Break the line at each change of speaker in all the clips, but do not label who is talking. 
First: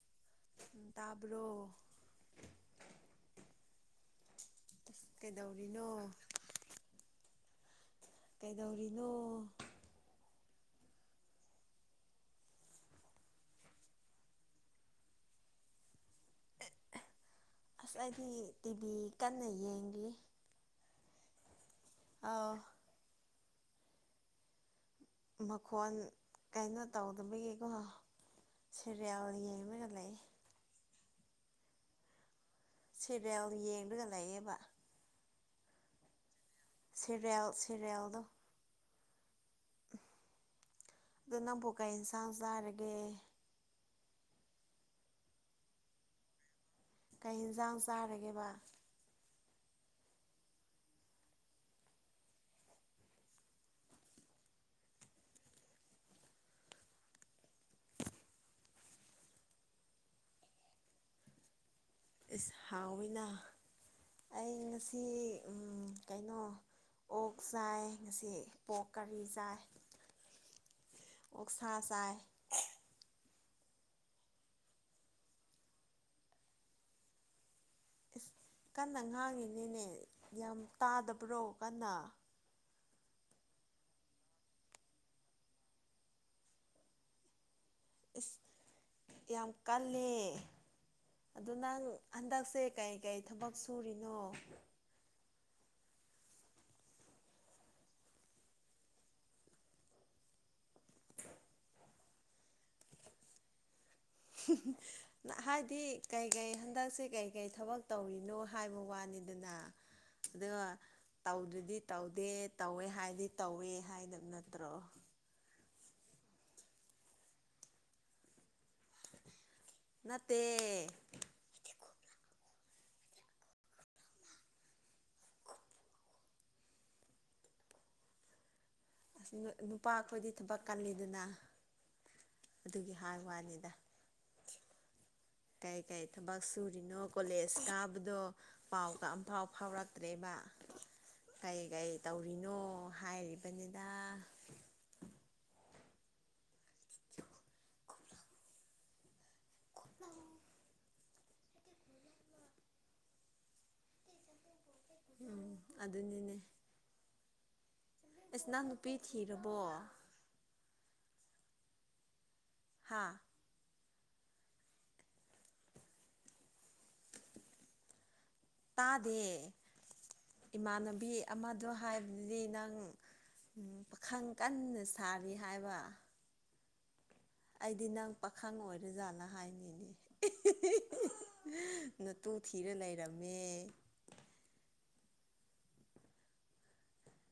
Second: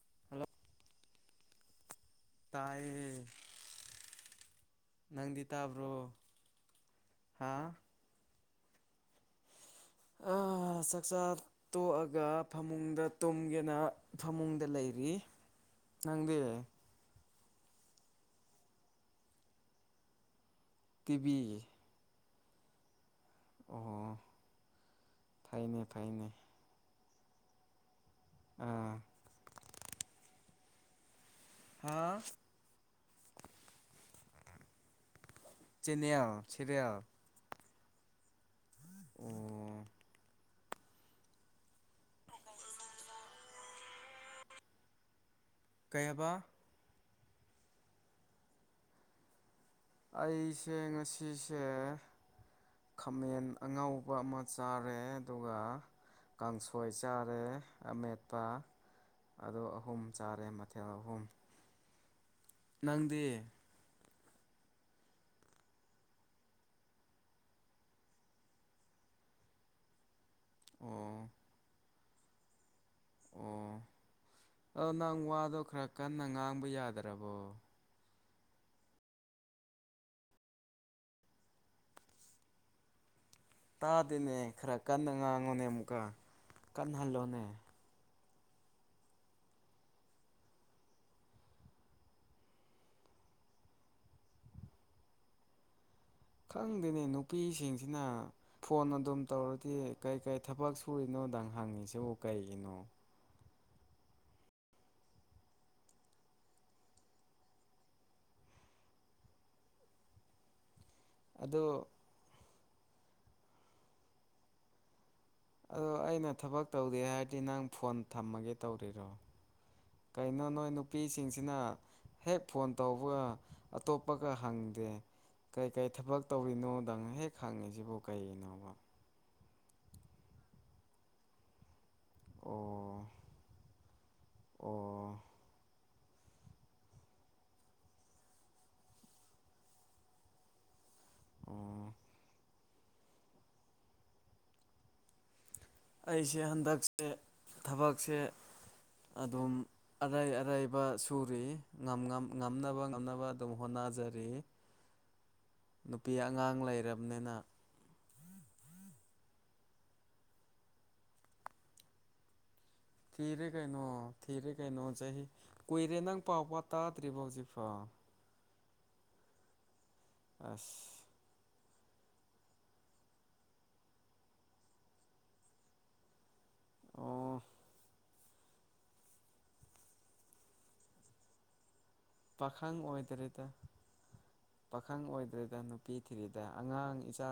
[unintelligible]
ꯇꯥꯕ꯭ꯔꯣ
ꯇꯥꯏꯌꯦ ꯅꯪꯗꯤ
ꯀꯩꯗꯧꯔꯤꯅꯣ
ꯇꯥꯕ꯭ꯔꯣ ꯍꯥꯥ
ꯀꯩꯗꯧꯔꯤꯅꯣ
ꯑ ꯆꯥꯛꯆ ꯇꯣꯛꯑꯒ ꯐꯃꯨꯡꯗ ꯇꯨꯝꯒꯦꯅ ꯐꯃꯨꯡꯗ ꯂꯩꯔꯤ ꯅꯪꯗꯤ
ꯑꯁ ꯑꯩꯗꯤ ꯇꯤꯚꯤ ꯀꯟꯅ ꯌꯦꯡꯂꯤꯌꯦ
ꯇꯤꯚꯤ
ꯑꯥꯎ
ꯑꯣ ꯐꯩꯅꯦ
ꯃꯈꯣꯟ
ꯐꯩꯅꯦ
ꯀꯩꯅꯣ ꯇꯧꯗꯕꯒꯤꯀꯣ
ꯑꯥ
ꯁꯤꯔꯦꯜ ꯌꯦꯡꯂꯒ ꯂꯩ
ꯍꯥꯥ
ꯁꯦꯔꯦꯜ ꯌꯦꯡꯗꯒ ꯂꯩꯥꯌꯦꯕ
ꯆꯦꯅꯦꯜ ꯁꯤꯔꯦꯜ
ꯁꯔꯤꯌꯦꯜ ꯁꯔꯤꯌꯦꯜꯗꯣ
ꯑꯣ
ꯑꯗꯨ ꯅꯪꯕꯨ ꯀꯩ ꯏꯟꯁꯥꯡ ꯆꯥꯔꯒꯦ
ꯀꯩ ꯍꯥꯏꯕ
ꯀꯩ ꯏꯟꯖꯥꯡ ꯆꯥꯔꯒꯦꯕ
ꯑꯩꯁꯦ ꯉꯁꯤꯁꯦ ꯈꯥꯃꯦꯟ ꯑꯉꯧꯕ ꯑꯃ ꯆꯥꯔꯦ ꯑꯗꯨꯒ ꯀꯥꯡꯁꯣꯏ ꯆꯥꯔꯦ ꯑꯃꯦꯠꯄ ꯑꯗꯣ ꯑꯍꯨꯝ ꯆꯥꯔꯦ ꯃꯊꯦꯜ ꯑꯍꯨꯝ
ꯏꯁ ꯍꯥꯎꯋꯤꯅ
ꯅꯪꯗꯤ
ꯑꯩ ꯉꯁꯤ ꯎꯝ ꯀꯩꯅꯣ ꯑꯣꯛ ꯆꯥꯏ ꯉꯁꯤ ꯄꯣꯛ ꯀꯔꯤ ꯆꯥꯏ
ꯑꯣ
ꯑꯣꯛꯁꯥ ꯆꯥꯏ
ꯑꯣ ꯑꯗꯣ ꯅꯪ ꯋꯥꯗꯣ ꯈꯔ ꯀꯟꯅ ꯉꯥꯡꯕ ꯌꯥꯗ꯭ꯔꯕꯣ
ꯏꯁ ꯀꯟꯅ ꯉꯥꯡꯉꯤꯅꯦꯅꯦ ꯌꯥꯝ ꯇꯥꯗꯕ꯭ꯔꯣ ꯀꯟꯅ
ꯇꯥꯗꯦꯅꯦ ꯈꯔ ꯀꯟꯅ ꯉꯥꯡꯉꯣꯅꯦ ꯑꯃꯨꯛꯀ ꯀꯟꯍꯜꯂꯣꯅꯦ
ꯏꯁ ꯌꯥꯝ ꯀꯜꯂꯦ ꯑꯗꯨ ꯅꯪ ꯍꯟꯗꯛꯁꯦ ꯀꯩ ꯀꯩ ꯊꯕꯛ ꯁꯨꯔꯤꯅꯣ
ꯈꯪꯗꯦꯅꯦ ꯅꯨꯄꯤꯁꯤꯡꯁꯤꯅ ꯐꯣꯟ ꯑꯗꯨꯝ ꯇꯧꯔꯗꯤ ꯀꯩ ꯀꯩ ꯊꯕꯛ ꯁꯨꯔꯤꯅꯣꯗꯪ ꯍꯪꯉꯁꯤꯕꯨ ꯀꯩꯒꯤꯅꯣ
ꯍꯥꯏꯗꯤ ꯀꯩꯀꯩ ꯍꯟꯗꯛꯁꯦ ꯀꯩꯀꯩ ꯊꯕꯛ ꯇꯧꯔꯤꯅꯣ ꯍꯥꯏꯕ ꯋꯥꯅꯤꯗꯅ ꯑꯗꯨꯒ
ꯑꯗꯣ
ꯇꯧꯗ꯭ꯔꯗꯤ ꯇꯧꯗꯦ ꯇꯧꯋꯦ ꯍꯥꯏꯗꯤ ꯇꯧꯋꯦ ꯍꯥꯏꯗꯕ ꯅꯠꯇ꯭ꯔꯣ
ꯑꯗꯣ ꯑꯩꯅ ꯊꯕꯛ ꯇꯧꯗꯦ ꯍꯥꯏꯔꯗꯤ ꯅꯪ ꯐꯣꯟ ꯊꯝꯃꯒꯦ ꯇꯧꯔꯤꯔꯣ
ꯅꯠꯇꯦ
ꯀꯩꯅꯣ ꯅꯣꯏ ꯅꯨꯄꯤ ꯁꯤꯡꯁꯤꯅ ꯍꯦꯛ ꯐꯣꯟ ꯇꯧꯕꯒ ꯑꯇꯣꯞꯄꯒ ꯍꯪꯗꯦ ꯀꯩꯀꯩ ꯊꯕꯛ ꯇꯧꯔꯤꯅꯣꯗꯪ ꯍꯦꯛ ꯈꯪꯉꯤꯁꯤꯕꯨ ꯀꯩꯒꯤꯅꯣꯕ
ꯑ ꯅꯨꯄꯥ ꯈꯣꯏꯗꯤ ꯊꯕꯛ ꯀꯜꯂꯤꯗꯅ ꯑꯗꯨꯒꯤ
ꯑꯣ
ꯍꯥꯏꯕꯨꯋꯥꯅꯤꯗ
ꯑꯣ
ꯀꯩ ꯀꯩ ꯊꯕꯛ ꯁꯨꯔꯤꯅꯣ ꯀꯣꯂꯦꯖ ꯀꯥꯕꯗꯣ ꯄꯥꯎꯗ ꯑꯝꯐꯥꯎ ꯐꯥꯎꯔꯛꯇ꯭ꯔꯦꯕ
ꯑꯣ
ꯀꯩꯀꯩ ꯇꯧꯔꯤꯅꯣ ꯍꯥꯏꯔꯤꯕꯅꯤꯗ
ꯑꯩꯁꯦ ꯍꯟꯗꯛꯁꯦ ꯊꯕꯛꯁꯦ ꯑꯗꯨꯝ ꯑꯔꯩ ꯑꯔꯩꯕ ꯁꯨꯔꯤ ꯉꯝ ꯉꯝ ꯉꯝꯅꯕ ꯉꯝꯅꯕ ꯑꯗꯨꯝ ꯍꯣꯠꯅꯖꯔꯤ
ꯎꯝ
ꯅꯨꯄꯤ
ꯑꯗꯨꯅꯤꯅꯦ
ꯑꯉꯥꯡ ꯂꯩꯔꯕꯅꯤꯅ
ꯑꯁ ꯅꯪ ꯅꯨꯄꯤ ꯊꯤꯔꯕꯣ ꯍꯥ
ꯊꯤꯔꯦ ꯀꯩꯅꯣ ꯊꯤꯔꯦ ꯀꯩꯅꯣ ꯆꯍꯤ ꯀꯨꯏꯔꯦ ꯅꯪ ꯄꯥꯎ ꯄꯥ ꯇꯥꯗ꯭ꯔꯤꯕꯣ ꯍꯧꯖꯤꯛꯐꯥꯎ
ꯇꯥꯗꯦ
ꯑꯁ
ꯏꯃꯥꯟꯅꯕꯤ ꯑꯃꯗꯣ ꯍꯥꯏꯕꯗꯗꯤ ꯅꯪ ꯄꯥꯈꯪ ꯎꯝ ꯄꯥꯈꯪ ꯀꯟꯅ ꯁꯥꯔꯤ ꯍꯥꯏꯕ
ꯑꯣ
ꯑꯩꯗꯤ ꯅꯪ ꯄꯥꯈꯪ ꯑꯣꯏꯔꯖꯥꯠꯂ ꯍꯥꯏꯅꯤꯅꯦ ꯅꯇꯨ ꯊꯤꯔ
ꯄꯥꯈꯪ
ꯂꯩꯔꯝꯃꯦ
ꯑꯣꯏꯗ꯭ꯔꯦꯗ ꯄꯥꯈꯪ ꯑꯣꯏꯗ꯭ꯔꯦꯗ ꯅꯨꯄꯤ ꯊꯤꯔꯤꯗ ꯑꯉꯥꯡ ꯏꯆꯥ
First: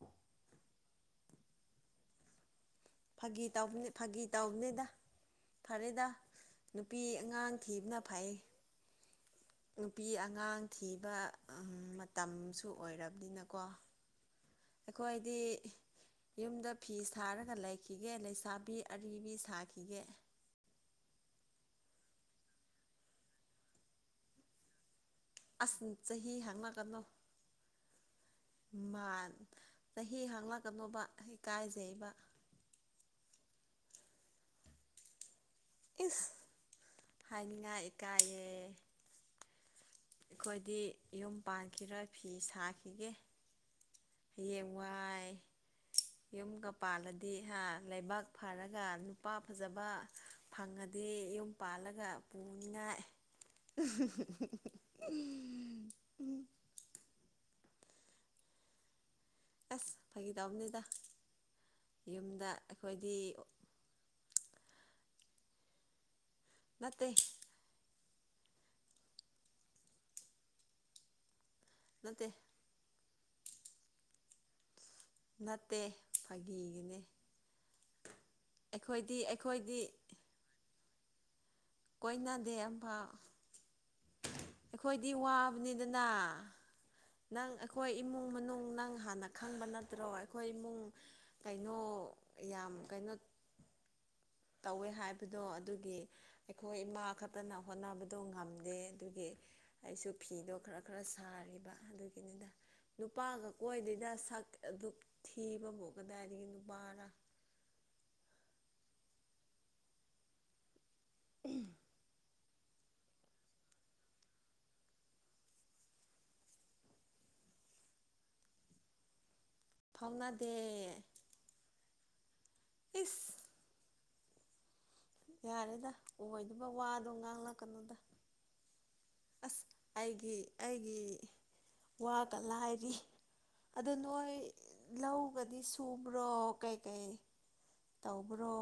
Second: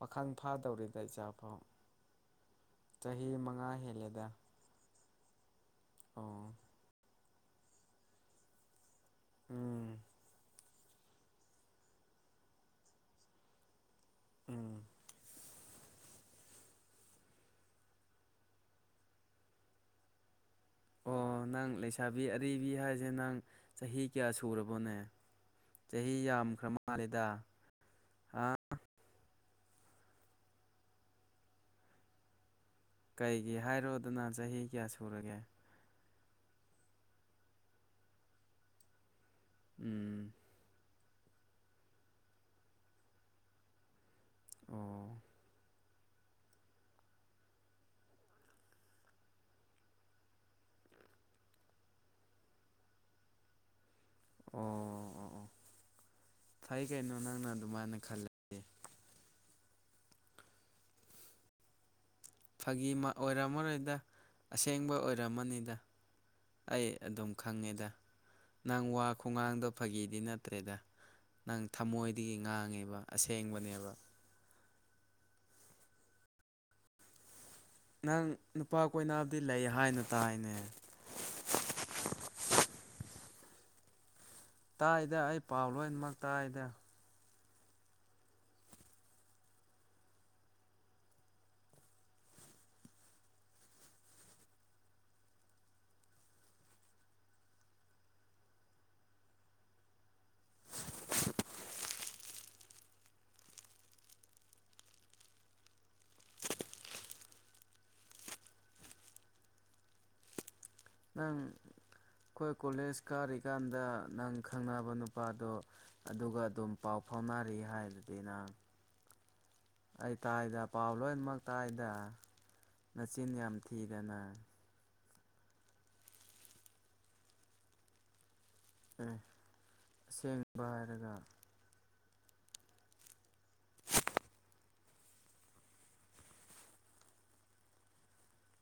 ꯄꯥꯈꯪ ꯐꯥꯗꯧꯔꯦꯗ ꯏꯆꯥ ꯐꯥꯎ
ꯐꯥꯒꯤ ꯇꯧꯕꯅꯦ ꯐꯥꯒꯤ ꯇꯧꯕꯅꯤꯗ ꯐꯔꯦꯗ
ꯑꯣ
ꯅꯨꯄꯤ ꯑꯉꯥꯡ ꯊꯤꯕꯅ ꯐꯩ
ꯎꯝ
ꯅꯨꯄꯤ ꯑꯉꯥꯡ ꯊꯤꯕ ꯑꯝ ꯃꯇꯝꯁꯨ ꯑꯣꯏꯔꯕꯅꯤꯅꯀꯣ
ꯎꯝ
ꯑꯩꯈꯣꯏꯗꯤ ꯌꯨꯝꯗ ꯐꯤ ꯁꯥꯔꯒ ꯂꯩ ꯈꯤꯒꯦ ꯂꯩꯁꯥꯕꯤ ꯑꯔꯤꯕꯤ ꯁꯥꯈꯤꯒꯦ
ꯑꯣ ꯅꯪ ꯂꯩꯁꯥꯕꯤ ꯑꯔꯤꯕꯤ ꯍꯥꯏꯁꯦ ꯅꯪ ꯆꯍꯤ ꯀꯌꯥ ꯁꯨꯔꯕꯣꯅꯦ
ꯑꯁ
ꯆꯍꯤ ꯌꯥꯝꯈ꯭ꯔ
ꯍꯥꯡꯂꯛꯀꯅꯨ
ꯃꯥꯜꯂꯦꯗ ꯍꯥ
ꯃꯥꯟ ꯆꯍꯤ ꯍꯪꯂꯛꯀꯅꯨꯕ ꯏꯀꯥꯏꯖꯩꯕ
ꯀꯩꯒꯤ ꯍꯥꯏꯔꯣꯗꯅ ꯆꯍꯤ ꯀꯌꯥ ꯁꯨꯔꯒꯦ
ꯏꯁ ꯍꯥꯏꯅꯤꯉꯥꯏ ꯏꯀꯥꯏꯌꯦ
ꯎꯝ
ꯈꯣꯏꯗꯤ ꯌꯨꯝ ꯄꯥꯟꯈꯤꯔꯣꯏ ꯐꯤ ꯁꯥꯈꯤꯒꯦ
ꯑꯣ
ꯍꯌꯦꯡꯋꯥꯏ ꯌꯨꯝꯒ ꯄꯥꯜꯂꯗꯤ ꯍꯥ ꯂꯥꯢꯕꯛ ꯐꯔꯒ ꯅꯨꯄꯥ ꯐꯖꯕ ꯐꯪꯉꯗꯤ ꯌꯨꯝ ꯄꯥꯜꯂꯒ ꯄꯨꯅꯤꯉꯥꯢ
ꯑꯣ ꯑꯣ ꯑꯣ
[unintelligible]
ꯐꯩ ꯀꯩꯅꯣ ꯅꯪꯅ ꯑꯗꯨꯃꯥꯏꯅ ꯈꯜꯂ
ꯑꯁ ꯐꯥꯒꯤ ꯇꯧꯕꯅꯤꯗ ꯌꯨꯝ
ꯐꯥꯒꯤ ꯃꯥ ꯑꯣꯏꯔꯝꯃꯔꯣꯏꯗ ꯑꯁꯦꯡꯕ ꯑꯣꯏꯔꯝꯃꯅꯤꯗ ꯑꯩ
ꯅꯠꯇꯦ
ꯑꯗꯨꯝ ꯈꯪꯉꯦꯗ ꯅꯪ ꯋꯥ ꯈꯨꯉꯥꯡꯗꯣ ꯐꯥꯒꯤꯗꯤ ꯅꯠꯇ꯭ꯔꯦꯗ ꯅꯪ
ꯅꯠꯇꯦ
ꯊꯃꯣꯏꯗꯒꯤ ꯉꯥꯡꯉꯦꯕ ꯑꯁꯦꯡꯕꯅꯦꯕ
ꯅꯠꯇꯦ ꯐꯥꯒꯤꯒꯤꯅꯦ
ꯅꯪ ꯅꯨꯄꯥ
ꯑꯩꯈꯣꯏꯗꯤ
ꯀꯣꯏꯅꯥꯕꯗꯤ ꯂꯩ
ꯑꯩꯈꯣꯏꯗꯤ
ꯍꯥꯏꯅ ꯇꯥꯏꯅꯦ
ꯀꯣꯏꯅꯗꯦ ꯑꯝꯐꯥꯎ ꯑꯩꯈꯣꯏꯗꯤ
ꯇꯥꯏꯗ ꯑꯩ ꯄꯥꯎ
ꯋꯥꯕꯅꯤꯗꯅ
ꯂꯣꯏꯅꯃꯛ ꯇꯥꯏꯗ
ꯅꯪ ꯑꯩꯈꯣꯏ ꯏꯃꯨꯡ ꯃꯅꯨꯡ ꯅꯪ ꯍꯥꯟꯅ ꯈꯪꯕ ꯅꯠꯇ꯭ꯔꯣ ꯑꯩꯈꯣꯏ ꯏꯃꯨꯡ ꯀꯩꯅꯣ ꯌꯥꯝ ꯀꯩꯅꯣ ꯇꯧꯋꯦ ꯍꯥꯏꯕꯗꯣ ꯑꯗꯨꯒꯤ ꯑꯩꯈꯣꯏ ꯏꯃꯥ ꯈꯠꯇꯅ ꯍꯣꯠꯅꯕꯗꯣ ꯉꯝꯗꯦ ꯑꯗꯨꯒꯤ ꯑꯩꯁꯨ ꯐꯤꯗꯣ ꯈꯔ ꯈꯔ ꯁꯥꯔꯤꯕ ꯑꯗꯨꯒꯤꯅꯤꯗ ꯅꯨꯄꯥꯒ ꯀꯣꯏꯗꯦꯗ ꯁꯛ ꯑꯗꯨꯛ ꯊꯤꯕꯕꯨ ꯀꯗꯥꯏꯗꯒꯤ ꯅꯨꯄꯥꯔ
ꯅꯪ ꯈꯣꯏ ꯀꯣꯂꯦꯖ ꯀꯥꯔꯤꯀꯥꯟꯗ ꯅꯪ ꯈꯪꯅꯕ ꯅꯨꯄꯥꯗꯣ ꯑꯗꯨꯒ ꯑꯗꯨꯝ ꯄꯥꯎ ꯐꯥꯎꯅꯔꯤ ꯍꯥꯏꯗꯨꯗꯤ ꯅꯪ ꯑꯩ
ꯐꯥꯎꯅꯗꯦ
ꯇꯥꯏꯗ ꯄꯥꯎ ꯂꯣꯏꯅꯃꯛ ꯇꯥꯏꯗ ꯅꯆꯤꯟ
ꯏꯁ
ꯌꯥꯝ ꯊꯤꯗ ꯅꯪ
ꯌꯥꯔꯦꯗ ꯑꯣꯏꯗꯕ ꯋꯥꯗꯣ ꯉꯥꯡꯂꯛꯀꯅꯨꯗ
ꯑꯦ
ꯑꯁ ꯑꯩꯒꯤ
ꯑꯁꯦꯡꯕ
ꯑꯩꯒꯤ
ꯍꯥꯏꯔꯒ
ꯋꯥꯒ ꯂꯥꯏꯔꯤ ꯑꯗꯨ ꯅꯣꯏ ꯂꯧꯒꯗꯤ ꯁꯨꯕ꯭ꯔꯣ ꯀꯩꯀꯩ ꯇꯧꯕꯔꯣ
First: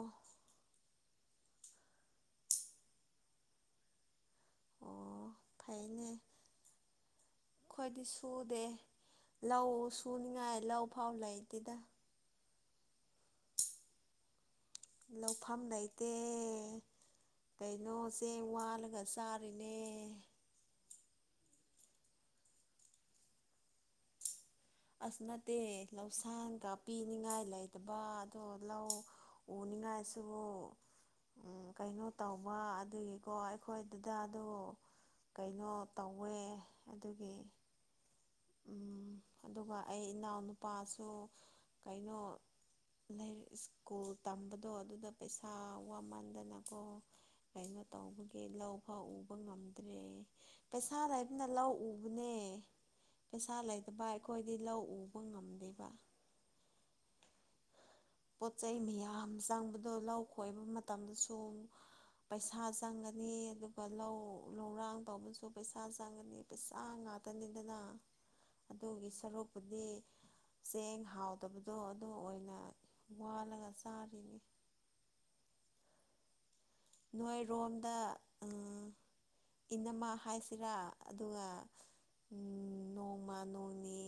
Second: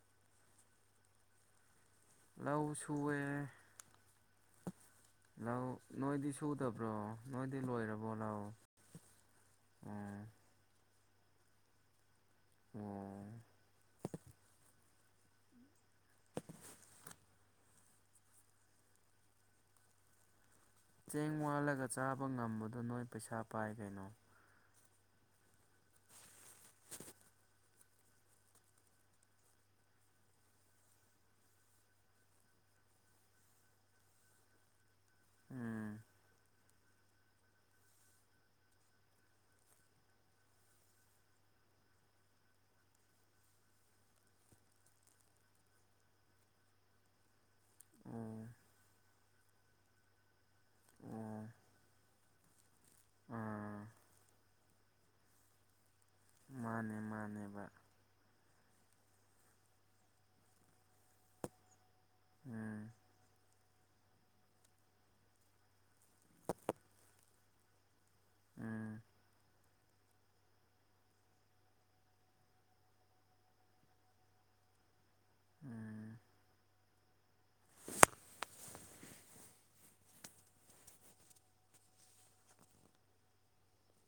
ꯂꯧ ꯁꯨꯋꯦ
ꯑꯣ
ꯂꯧ ꯅꯣꯏꯗꯤ ꯁꯨꯗꯕ꯭ꯔꯣ ꯅꯣꯏꯗꯤ
ꯈꯣꯏꯗꯤ
ꯂꯣꯏꯔꯕꯣ ꯂꯧ
ꯁꯨꯗꯦ ꯂꯧ
ꯎꯝ
ꯁꯨꯅꯤꯉꯥꯏ ꯂꯧ ꯐꯥꯎ ꯂꯩꯇꯦꯗ
ꯑꯣ
ꯂꯧꯐꯝ ꯂꯩꯇꯦ ꯑꯦ ꯀꯩꯅꯣ ꯆꯦꯡ ꯋꯥꯜꯂꯒ ꯆꯥꯔꯤꯅꯦ
ꯆꯦꯡ ꯋꯥꯜꯂꯒ ꯆꯥꯕ ꯉꯝꯕꯗꯣ ꯅꯣꯏ ꯄꯩꯁꯥ ꯄꯥꯏ ꯀꯩꯅꯣ
ꯑꯁ ꯅꯠꯇꯦ ꯂꯧꯁꯥꯟꯒ ꯄꯤꯅꯤꯡꯉꯥꯏ ꯂꯩꯇꯕ ꯑꯗꯣ ꯂꯧ ꯎꯅꯤꯉꯥꯏꯁꯨꯕꯨ ꯑ ꯀꯩꯅꯣ ꯇꯧꯕ ꯑꯗꯨꯒꯤꯀꯣ ꯑꯩꯈꯣꯏ ꯗꯗꯥꯗꯨ ꯀꯩꯅꯣ
ꯎꯝ
ꯇꯧꯋꯦ ꯑꯗꯨꯒꯤ ꯎ ꯑꯗꯨꯒ ꯑꯩ ꯏꯅꯥꯎꯅꯨꯄꯥꯁꯨ ꯀꯩꯅꯣ ꯂꯥꯏꯔꯤꯛ ꯁ꯭ꯀꯨꯜ ꯇꯝꯕꯗꯣ ꯑꯗꯨꯗ ꯄꯩꯁꯥ ꯋꯥꯃꯟꯗꯅꯀꯣ ꯀꯩꯅꯣ
ꯑꯣ
ꯇꯧꯕꯒꯤ ꯂꯧ ꯐꯥꯎ ꯎꯕ ꯉꯝꯗ꯭ꯔꯦ ꯄꯩꯁꯥ
ꯑꯣ
ꯂꯩꯕꯅ ꯂꯧ ꯎꯕꯅꯦ ꯄꯩꯁꯥ
ꯑꯥ
ꯂꯩꯇꯕ ꯑꯩꯈꯣꯏꯗꯤ ꯂꯧ ꯎꯕ ꯉꯝꯗꯦꯕ
ꯃꯥꯅꯦ ꯃꯥꯅꯦ ꯃꯥꯅꯦ
ꯄꯣꯠ ꯆꯩꯩ ꯃꯌꯥꯝ ꯆꯪꯕꯗꯣ ꯂꯧ ꯈꯣꯏꯕ ꯃꯇꯝꯗꯁꯨ ꯄꯩꯁꯥ
ꯎꯝ
ꯆꯪꯒꯅꯤ ꯑꯗꯨ ꯒ ꯂꯧ ꯂꯧꯔꯥꯡ ꯇꯧꯕꯁꯨ ꯄꯩꯁꯥ ꯆꯪꯉꯅꯤ ꯄꯩꯁꯥ ꯉꯥꯛꯇꯅꯤꯗꯅ
ꯎꯝ
ꯑꯗꯨꯒꯤ ꯁꯔꯨꯛꯄꯨꯗꯤ ꯆꯦꯡ ꯍꯥꯎꯗꯕꯗꯣ ꯑꯗꯨ ꯑꯣꯏꯅ ꯋꯥꯜꯂꯒ ꯆꯥꯔꯤꯅꯤ
ꯎꯝ
ꯅꯣꯏꯔꯣꯝꯗ ꯑ ꯏꯅꯃ ꯍꯥꯏꯁꯤꯔꯥ ꯑꯗꯨꯒ ꯎꯝ ꯅꯣꯡꯃ ꯅꯣꯡꯅꯤ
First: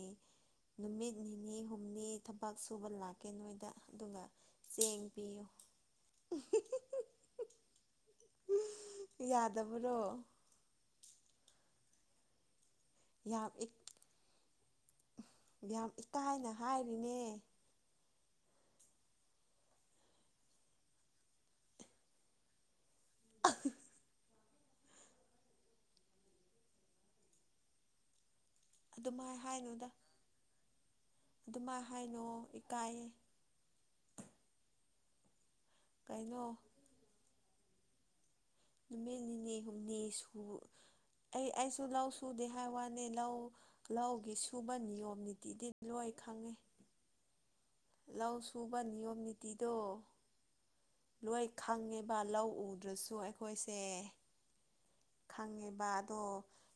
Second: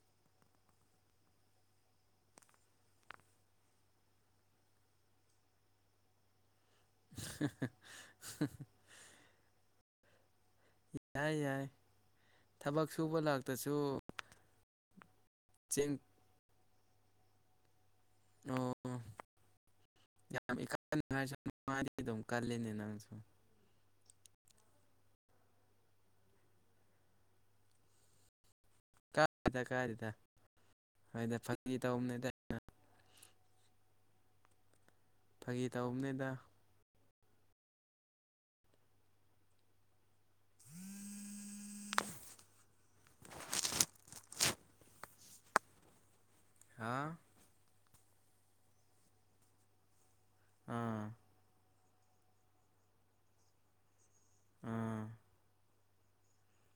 ꯅꯨꯃꯤꯠ ꯅꯤꯅꯤ ꯍꯨꯝꯅꯤ ꯊꯕꯛ ꯁꯨꯕ ꯂꯥꯛꯀꯦ ꯅꯣꯏꯗ ꯑꯗꯨꯒ ꯆꯦꯡ ꯄꯤꯌꯨ
[unintelligible]
ꯌꯥꯗꯕꯔꯣ
ꯌꯥꯏ ꯌꯥꯏ ꯊꯕꯛ ꯁꯨꯕ
ꯌꯥꯝ
ꯂꯥꯛꯇꯁꯨ
ꯌꯥꯝ
ꯆꯤꯡ
ꯏꯀꯥꯏꯅ ꯍꯥꯏꯔꯤꯅꯦ
ꯑꯣ ꯌꯥꯝ ꯏꯀꯥꯏꯅ ꯍꯥꯏꯁꯨ ꯃꯥꯏꯗꯤ ꯑꯗꯨꯝ ꯀꯜꯂꯤꯅꯦ ꯅꯪꯁꯦ
ꯑꯗꯨꯃꯥꯏ
ꯀꯥꯏꯗꯦꯗ
ꯍꯥꯏꯅꯨꯗ
ꯀꯥꯏꯗꯦꯗ ꯍꯣꯏꯗ ꯐꯥꯒꯤ
ꯑꯗꯨꯃꯥꯏ
ꯇꯧꯕꯅꯤꯗ
ꯍꯥꯏꯅꯣꯑꯣ ꯏꯀꯥꯏꯌꯦ
ꯐꯥꯒꯤ ꯇꯧꯕꯅꯤꯗ
ꯀꯩꯅꯣ ꯅꯨꯃꯤꯠ ꯅꯤꯅꯤ ꯍꯨꯝꯅꯤ ꯁꯨ ꯑꯩ ꯑꯩꯁꯨ ꯂꯧ ꯁꯨꯗꯦ ꯍꯥꯏ ꯋꯥꯅꯤ ꯂꯧ ꯂꯧꯒꯤ ꯁꯨꯕ ꯅꯤꯌꯣꯝ ꯅꯤꯇꯤꯗꯤ ꯂꯣꯏ ꯈꯪꯉꯤ
ꯍꯥ
ꯂꯧ ꯁꯨꯕ ꯅꯤꯌꯣꯝ ꯅꯤꯇꯤꯗꯣ
ꯑꯥ
ꯂꯣꯏ ꯈꯪꯉꯦꯕ ꯂꯧ ꯎꯗ꯭ꯔꯁꯨ ꯑꯩꯈꯣꯏꯁꯦ
ꯎꯝ
ꯈꯪꯉꯦꯕ ꯑꯗꯣ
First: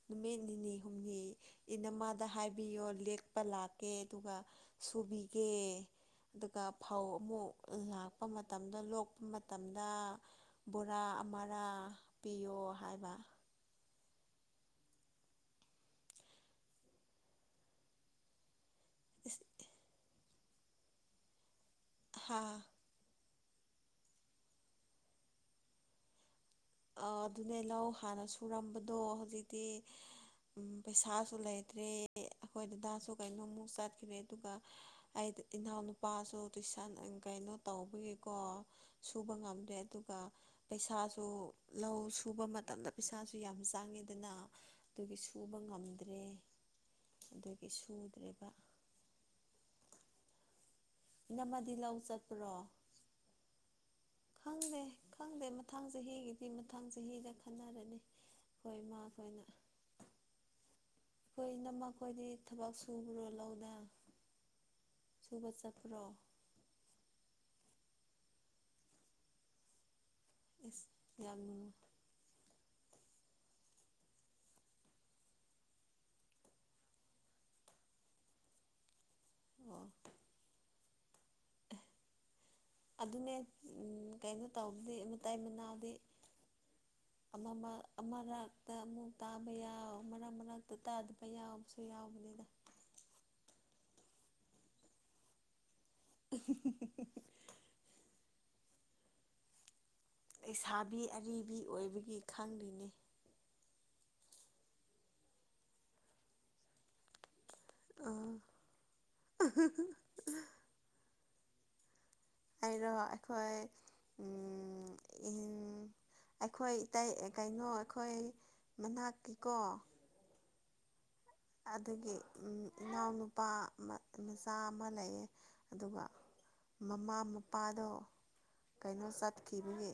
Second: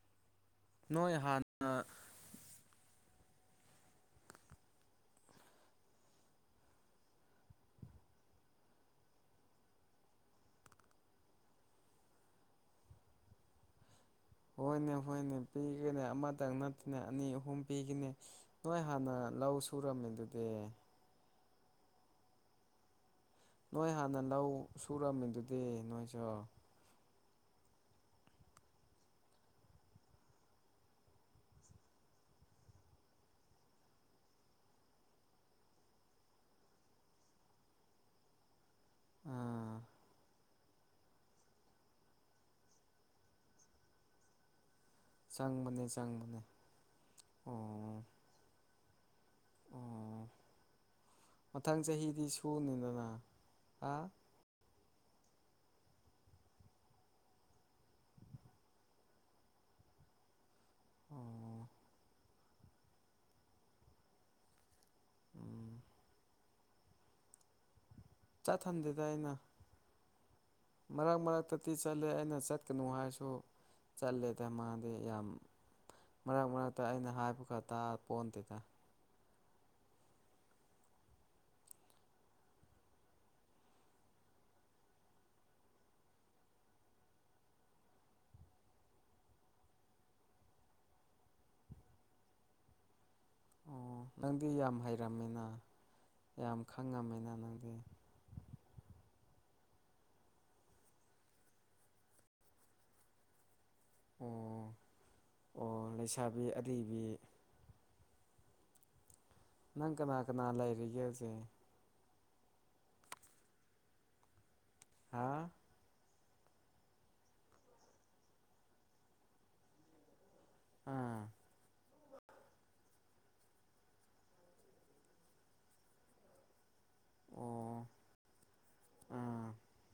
ꯅꯨꯃꯤꯠ ꯅꯤꯅꯤ
ꯅꯣꯏ
ꯍꯨꯝꯅꯤ
ꯍꯥꯟꯅ
ꯏꯅꯝꯃꯗ ꯍꯥꯏ ꯕꯤꯌꯣ ꯂꯦꯛꯄ ꯂꯥꯛꯀꯦ ꯑꯗꯨꯒ ꯁꯨꯕꯤꯒꯦ ꯗꯨꯒ ꯐꯧ ꯑꯃꯨꯛ ꯂꯥꯛꯄ ꯃꯇꯝꯗ ꯂꯣꯛꯄ ꯃꯇꯝꯗ ꯕꯣꯔꯥ ꯑꯃꯔꯥ ꯄꯤꯌꯣ ꯍꯥꯏꯕ
ꯍꯣꯏꯅꯦ ꯍꯣꯏꯅꯦ ꯄꯤꯒꯦꯅꯦ ꯑꯃꯇꯪ ꯅꯠꯇꯦꯅꯦ ꯑꯅꯤ ꯑꯍꯨꯝ ꯄꯤꯒꯤꯅꯦ ꯅꯣꯏ ꯍꯥꯟꯅ ꯂꯧ ꯁꯨꯔꯝꯃꯤ ꯗꯨꯗꯤ
ꯍꯥꯥ
ꯅꯣꯏ ꯍꯥꯟꯅ ꯂꯧ ꯁꯨꯔꯝꯃꯤꯗꯨꯗꯤ ꯅꯣꯏꯁꯨ
ꯑꯗꯨꯅꯦ ꯂꯧ ꯍꯥꯟꯅ ꯁꯨꯔꯝꯕꯗꯣ ꯍꯧꯖꯤꯛꯇꯤ ꯎꯝ ꯄꯩꯁꯥꯁꯨ ꯂꯩꯇ꯭ꯔꯦ ꯑꯈꯣꯏ ꯗꯗꯥꯁꯨ ꯀꯩꯅꯣꯃꯨꯛ ꯆꯠꯈ꯭ꯔꯦ ꯑꯗꯨꯒ ꯑꯩ ꯏꯅꯥꯎ ꯅꯨꯨꯄꯥꯁꯨ ꯇꯨꯏꯁꯟ ꯀꯩꯅꯣ ꯇꯧꯕꯒꯤꯀꯣ ꯁꯨꯕ ꯉꯝꯗ꯭ꯔꯦ
ꯑꯥ
ꯑꯗꯨꯒ ꯄꯩꯁꯥꯁꯨ ꯂꯧ ꯁꯨꯕ ꯃꯇꯝꯗ ꯄꯩꯁꯥꯁꯨ ꯌꯥꯝ ꯆꯪꯉꯦꯗꯅ ꯑꯗꯨꯒꯤ ꯁꯨꯕ
ꯆꯪꯕꯅꯦ
ꯉꯝꯗ꯭ꯔꯦ
ꯆꯪꯕꯅꯦ
ꯑꯗꯨꯒꯤ
ꯑꯣ
ꯁꯨꯗ꯭ꯔꯦꯕ
ꯑꯣ
ꯏꯅꯝꯃꯗꯤ
ꯃꯊꯪ
ꯂꯧ
ꯆꯍꯤꯗꯤ
ꯆꯠꯄ꯭ꯔꯣ
ꯁꯨꯅꯨꯅꯅ ꯑꯥ
ꯈꯪꯗꯦ ꯈꯪꯗꯦ ꯃꯊꯪ ꯆꯍꯤꯒꯤꯗꯤ ꯃꯊꯪ ꯆꯍꯤꯗ ꯈꯟꯅꯔꯅꯤ ꯍꯣꯏ ꯃꯥ ꯈꯣꯏꯅ ꯈꯣꯏ
ꯑꯣ
ꯏꯅꯝꯃ ꯈꯣꯏꯗꯤ ꯊꯕꯛ ꯁꯨꯕ꯭ꯔꯣ ꯂꯧꯗ ꯁꯨꯕ
ꯎꯝ
ꯆꯠꯄ꯭ꯔꯣ
ꯆꯠꯊꯟꯗꯦꯗ ꯑꯩꯅ
ꯑꯦꯁ
ꯃꯔꯛ
ꯌꯥꯝ ꯅꯨꯡꯉꯥꯏ
ꯃꯔꯛꯇꯗꯤ ꯆꯠꯂꯦ ꯑꯩꯅ ꯆꯠꯀꯅꯨ ꯍꯥꯏꯔꯁꯨ ꯆꯠꯂꯦꯗ ꯃꯥꯥꯗꯤ ꯌꯥꯝ ꯃꯔꯛ ꯃꯔꯛꯇ ꯑꯩꯅ ꯍꯥꯏꯕꯒ ꯇꯥꯄꯣꯟꯇꯦꯗ
ꯑꯣ ꯑꯗꯨꯅꯦ ꯎꯝ ꯀꯩꯅꯣ ꯇꯧꯕꯗꯤ ꯃꯇꯩ ꯃꯅꯥꯎꯗꯤ
[inaudible]
ꯑꯃꯥꯃ ꯑꯃꯔꯛꯇ ꯑꯃꯨꯛ ꯇꯥꯕ ꯌꯥꯎ ꯃꯔꯛ ꯃꯔꯛꯇ ꯇꯥꯗꯕ ꯌꯥꯎꯕꯁꯨ ꯌꯥꯎꯕꯅꯤꯗ
ꯑꯣ ꯅꯪꯗꯤ ꯌꯥꯝ ꯍꯩꯔꯝꯃꯤꯅ ꯌꯥꯝ ꯈꯪꯉꯝꯃꯤꯅ ꯅꯪꯗꯤ
ꯂꯩꯁꯥꯕꯤ ꯑꯔꯤꯕꯤ ꯑꯣꯏꯕꯒꯤ ꯈꯪꯔꯤꯅꯤ
ꯑꯣ ꯑꯣ ꯂꯩꯁꯥꯕꯤ ꯑꯔꯤꯕꯤ
ꯑ
ꯅꯪ ꯀꯅꯥ ꯀꯅꯥ ꯂꯩꯔꯤꯒꯦ ꯍꯧꯖꯤꯛ
ꯑꯩꯔꯣ ꯑꯩꯈꯣꯏ ꯑꯝ
ꯍꯥꯥ
ꯎꯝ ꯑꯩꯈꯣꯏ ꯏꯇꯩ ꯀꯩꯅꯣ ꯑꯈꯣꯏ ꯃꯅꯥꯛꯀꯤꯀꯣ
ꯑꯥ
ꯑꯗꯒꯤ ꯎꯝ ꯏꯅꯥꯎꯅꯨꯄꯥ ꯃꯆꯥ ꯑꯃ ꯂꯩꯌꯦ ꯑꯗꯨꯒ ꯃꯃꯥ
ꯑꯣ
ꯃꯄꯥꯗꯣ ꯀꯩꯅꯣ
ꯑꯥ
ꯆꯠꯈꯤꯕꯒꯤ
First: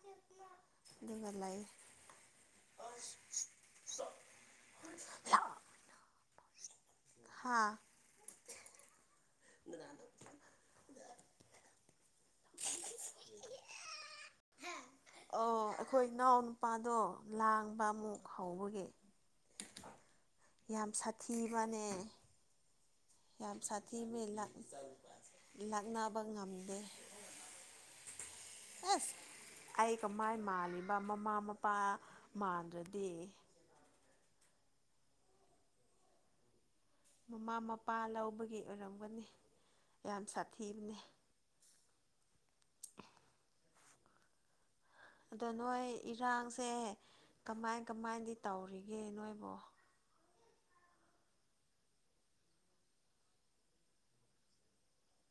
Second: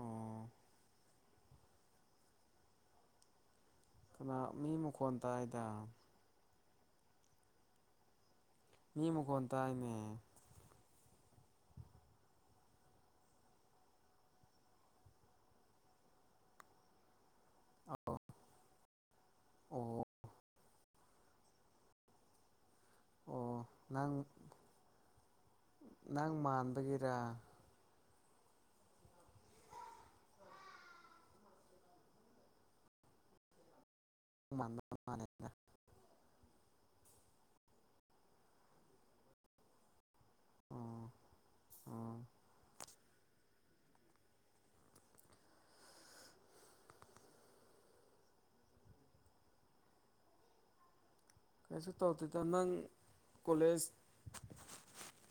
ꯑꯣ
ꯑꯗꯨꯒ ꯂꯩ
ꯀꯅꯥ ꯃꯤ ꯃꯈꯣꯟ ꯇꯥꯏꯗ
ꯍꯥꯥ
ꯃꯤ ꯃꯈꯣꯟ ꯇꯥꯏꯅꯦ
ꯑꯣ ꯑꯩꯈꯣꯏ ꯏꯅꯥꯎ ꯅꯨꯄꯥꯗꯣ ꯂꯥꯡꯕ
ꯑꯧ
ꯑꯃꯨꯛ ꯍꯧꯕꯒꯤ
ꯑꯣ
ꯌꯥꯝ ꯁꯥꯊꯤꯕꯅꯦ ꯌꯥꯝ
ꯑꯣ
ꯁꯥꯊꯤꯃꯤ
ꯅꯪ
ꯂꯥꯛ ꯂꯥꯛꯅ
ꯅꯪ ꯃꯥꯟꯕꯒꯤꯔ
ꯑꯁ ꯑꯩ ꯀꯃꯥꯏ ꯃꯥꯜꯂꯤꯕ ꯃꯃꯥ ꯃꯄꯥ ꯃꯥꯟꯗ꯭ꯔꯗꯤ
[inaudible]
ꯃꯃꯥ ꯃꯄꯥ ꯂꯧꯕꯒꯤ ꯑꯣꯏꯔꯝꯒꯅꯤ ꯌꯥꯝ ꯁꯥꯊꯤꯕꯅꯦ
ꯑꯣ ꯑꯣ
ꯑꯗꯣ ꯅꯣꯏ ꯏꯔꯥꯡꯁꯦ ꯀꯃꯥꯏ ꯀꯃꯥꯏꯗꯤ ꯇꯧꯔꯤꯒꯦ ꯅꯣꯏꯕꯣ
ꯀꯩꯁꯨ ꯇꯧꯗꯦꯗ ꯅꯪ ꯀꯣꯂꯦꯖ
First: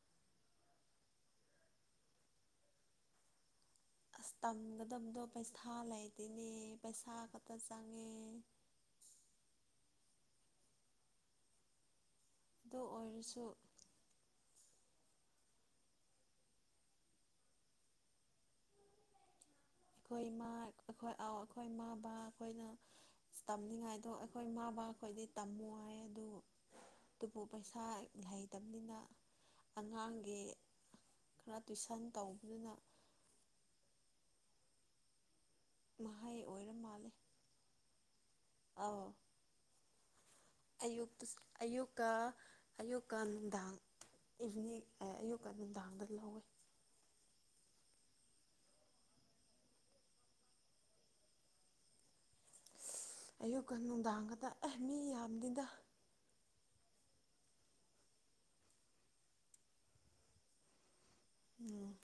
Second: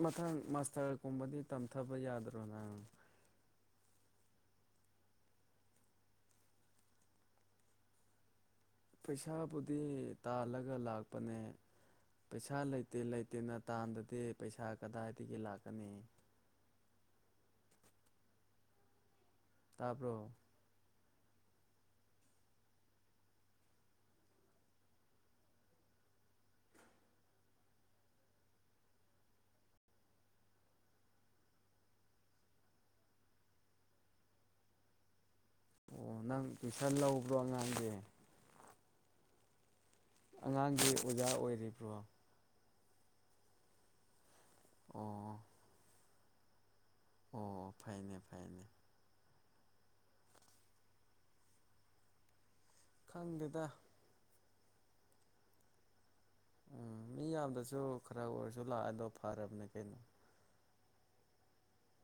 ꯃꯊꯪ ꯃꯥꯁꯇꯔꯒꯨꯝꯕꯗꯤ ꯇꯝꯊꯕ ꯌꯥꯗ꯭ꯔꯣꯅꯪꯪ
ꯑꯁ ꯇꯝꯒꯗꯕꯗꯣ ꯄꯩꯁꯥ ꯂꯩꯇꯦꯅꯦ ꯄꯩꯁꯥ ꯈꯛꯇ ꯆꯪꯉꯦ
ꯄꯩꯁꯥꯕꯨꯗꯤ ꯇꯥꯜꯂꯒ ꯂꯥꯛꯄꯅꯦ ꯄꯩꯁꯥ
ꯑꯗꯨ
ꯂꯩꯇꯦ
ꯑꯣꯏꯔꯁꯨ
ꯂꯩꯇꯦꯅ ꯇꯥꯟꯗꯗꯤ ꯄꯩꯁꯥ ꯀꯗꯥꯏꯗꯒꯤ ꯂꯥꯛꯀꯅꯤ ꯇꯥꯕ꯭ꯔꯣ
ꯑꯩꯈꯣꯏ ꯃꯥ ꯍꯣꯏ ꯑ ꯑꯈꯣꯏ ꯃꯥ ꯕꯥ ꯈꯣꯏꯅ ꯇꯝꯒꯅꯨ ꯍꯥꯏ ꯑꯗꯣ ꯑꯈꯣꯏ ꯃꯥ ꯕꯥ ꯈꯣꯏꯗꯤ ꯇꯝꯃꯣ ꯍꯥꯏ ꯑꯗꯨ ꯗꯨꯕꯨ ꯄꯩꯁꯥ ꯂꯩꯩꯇꯕꯅꯤꯅ ꯑꯉꯥꯡꯒꯤ ꯈꯔ ꯇꯨꯏꯁꯟ ꯇꯧꯕꯅꯤꯅ
ꯑꯣ
ꯃꯍꯩ
ꯅꯪ
ꯑꯣꯏꯔ
ꯇꯨꯏꯁꯟ ꯂꯧꯕ꯭ꯔꯣ ꯑꯉꯥꯡꯒꯤ
ꯑꯥꯎ
ꯑꯉꯥꯡꯒꯤ ꯑꯣꯖꯥ
ꯑꯌꯨꯛꯇꯁꯨ
ꯑꯣꯏꯔꯤꯕ꯭ꯔꯣ
ꯑꯌꯨꯛꯀ ꯑꯌꯨꯛꯀ ꯅꯨꯡꯗꯥꯡ ꯏꯚꯤꯅꯤꯡ ꯑꯦ
ꯑꯣ
ꯑꯌꯨꯛꯀ ꯅꯨꯡꯗꯥꯡꯗꯒꯤ ꯍꯧꯋꯦ
ꯑꯣ ꯐꯩꯅꯦ ꯐꯩꯅꯦ ꯈꯪꯗꯦꯗ
ꯑꯌꯨꯛꯀ ꯅꯨꯡꯗꯥꯡꯒꯗ ꯑꯦ ꯃꯤ ꯌꯥꯝꯗꯦꯗ
ꯎꯝ ꯃꯤ ꯌꯥꯝꯗꯁꯨ ꯈꯔ ꯑꯣꯏꯔꯁꯨ ꯂꯥꯛꯏꯗꯣ ꯐꯔꯕꯅꯦ ꯀꯩꯅꯣ
ꯎꯝ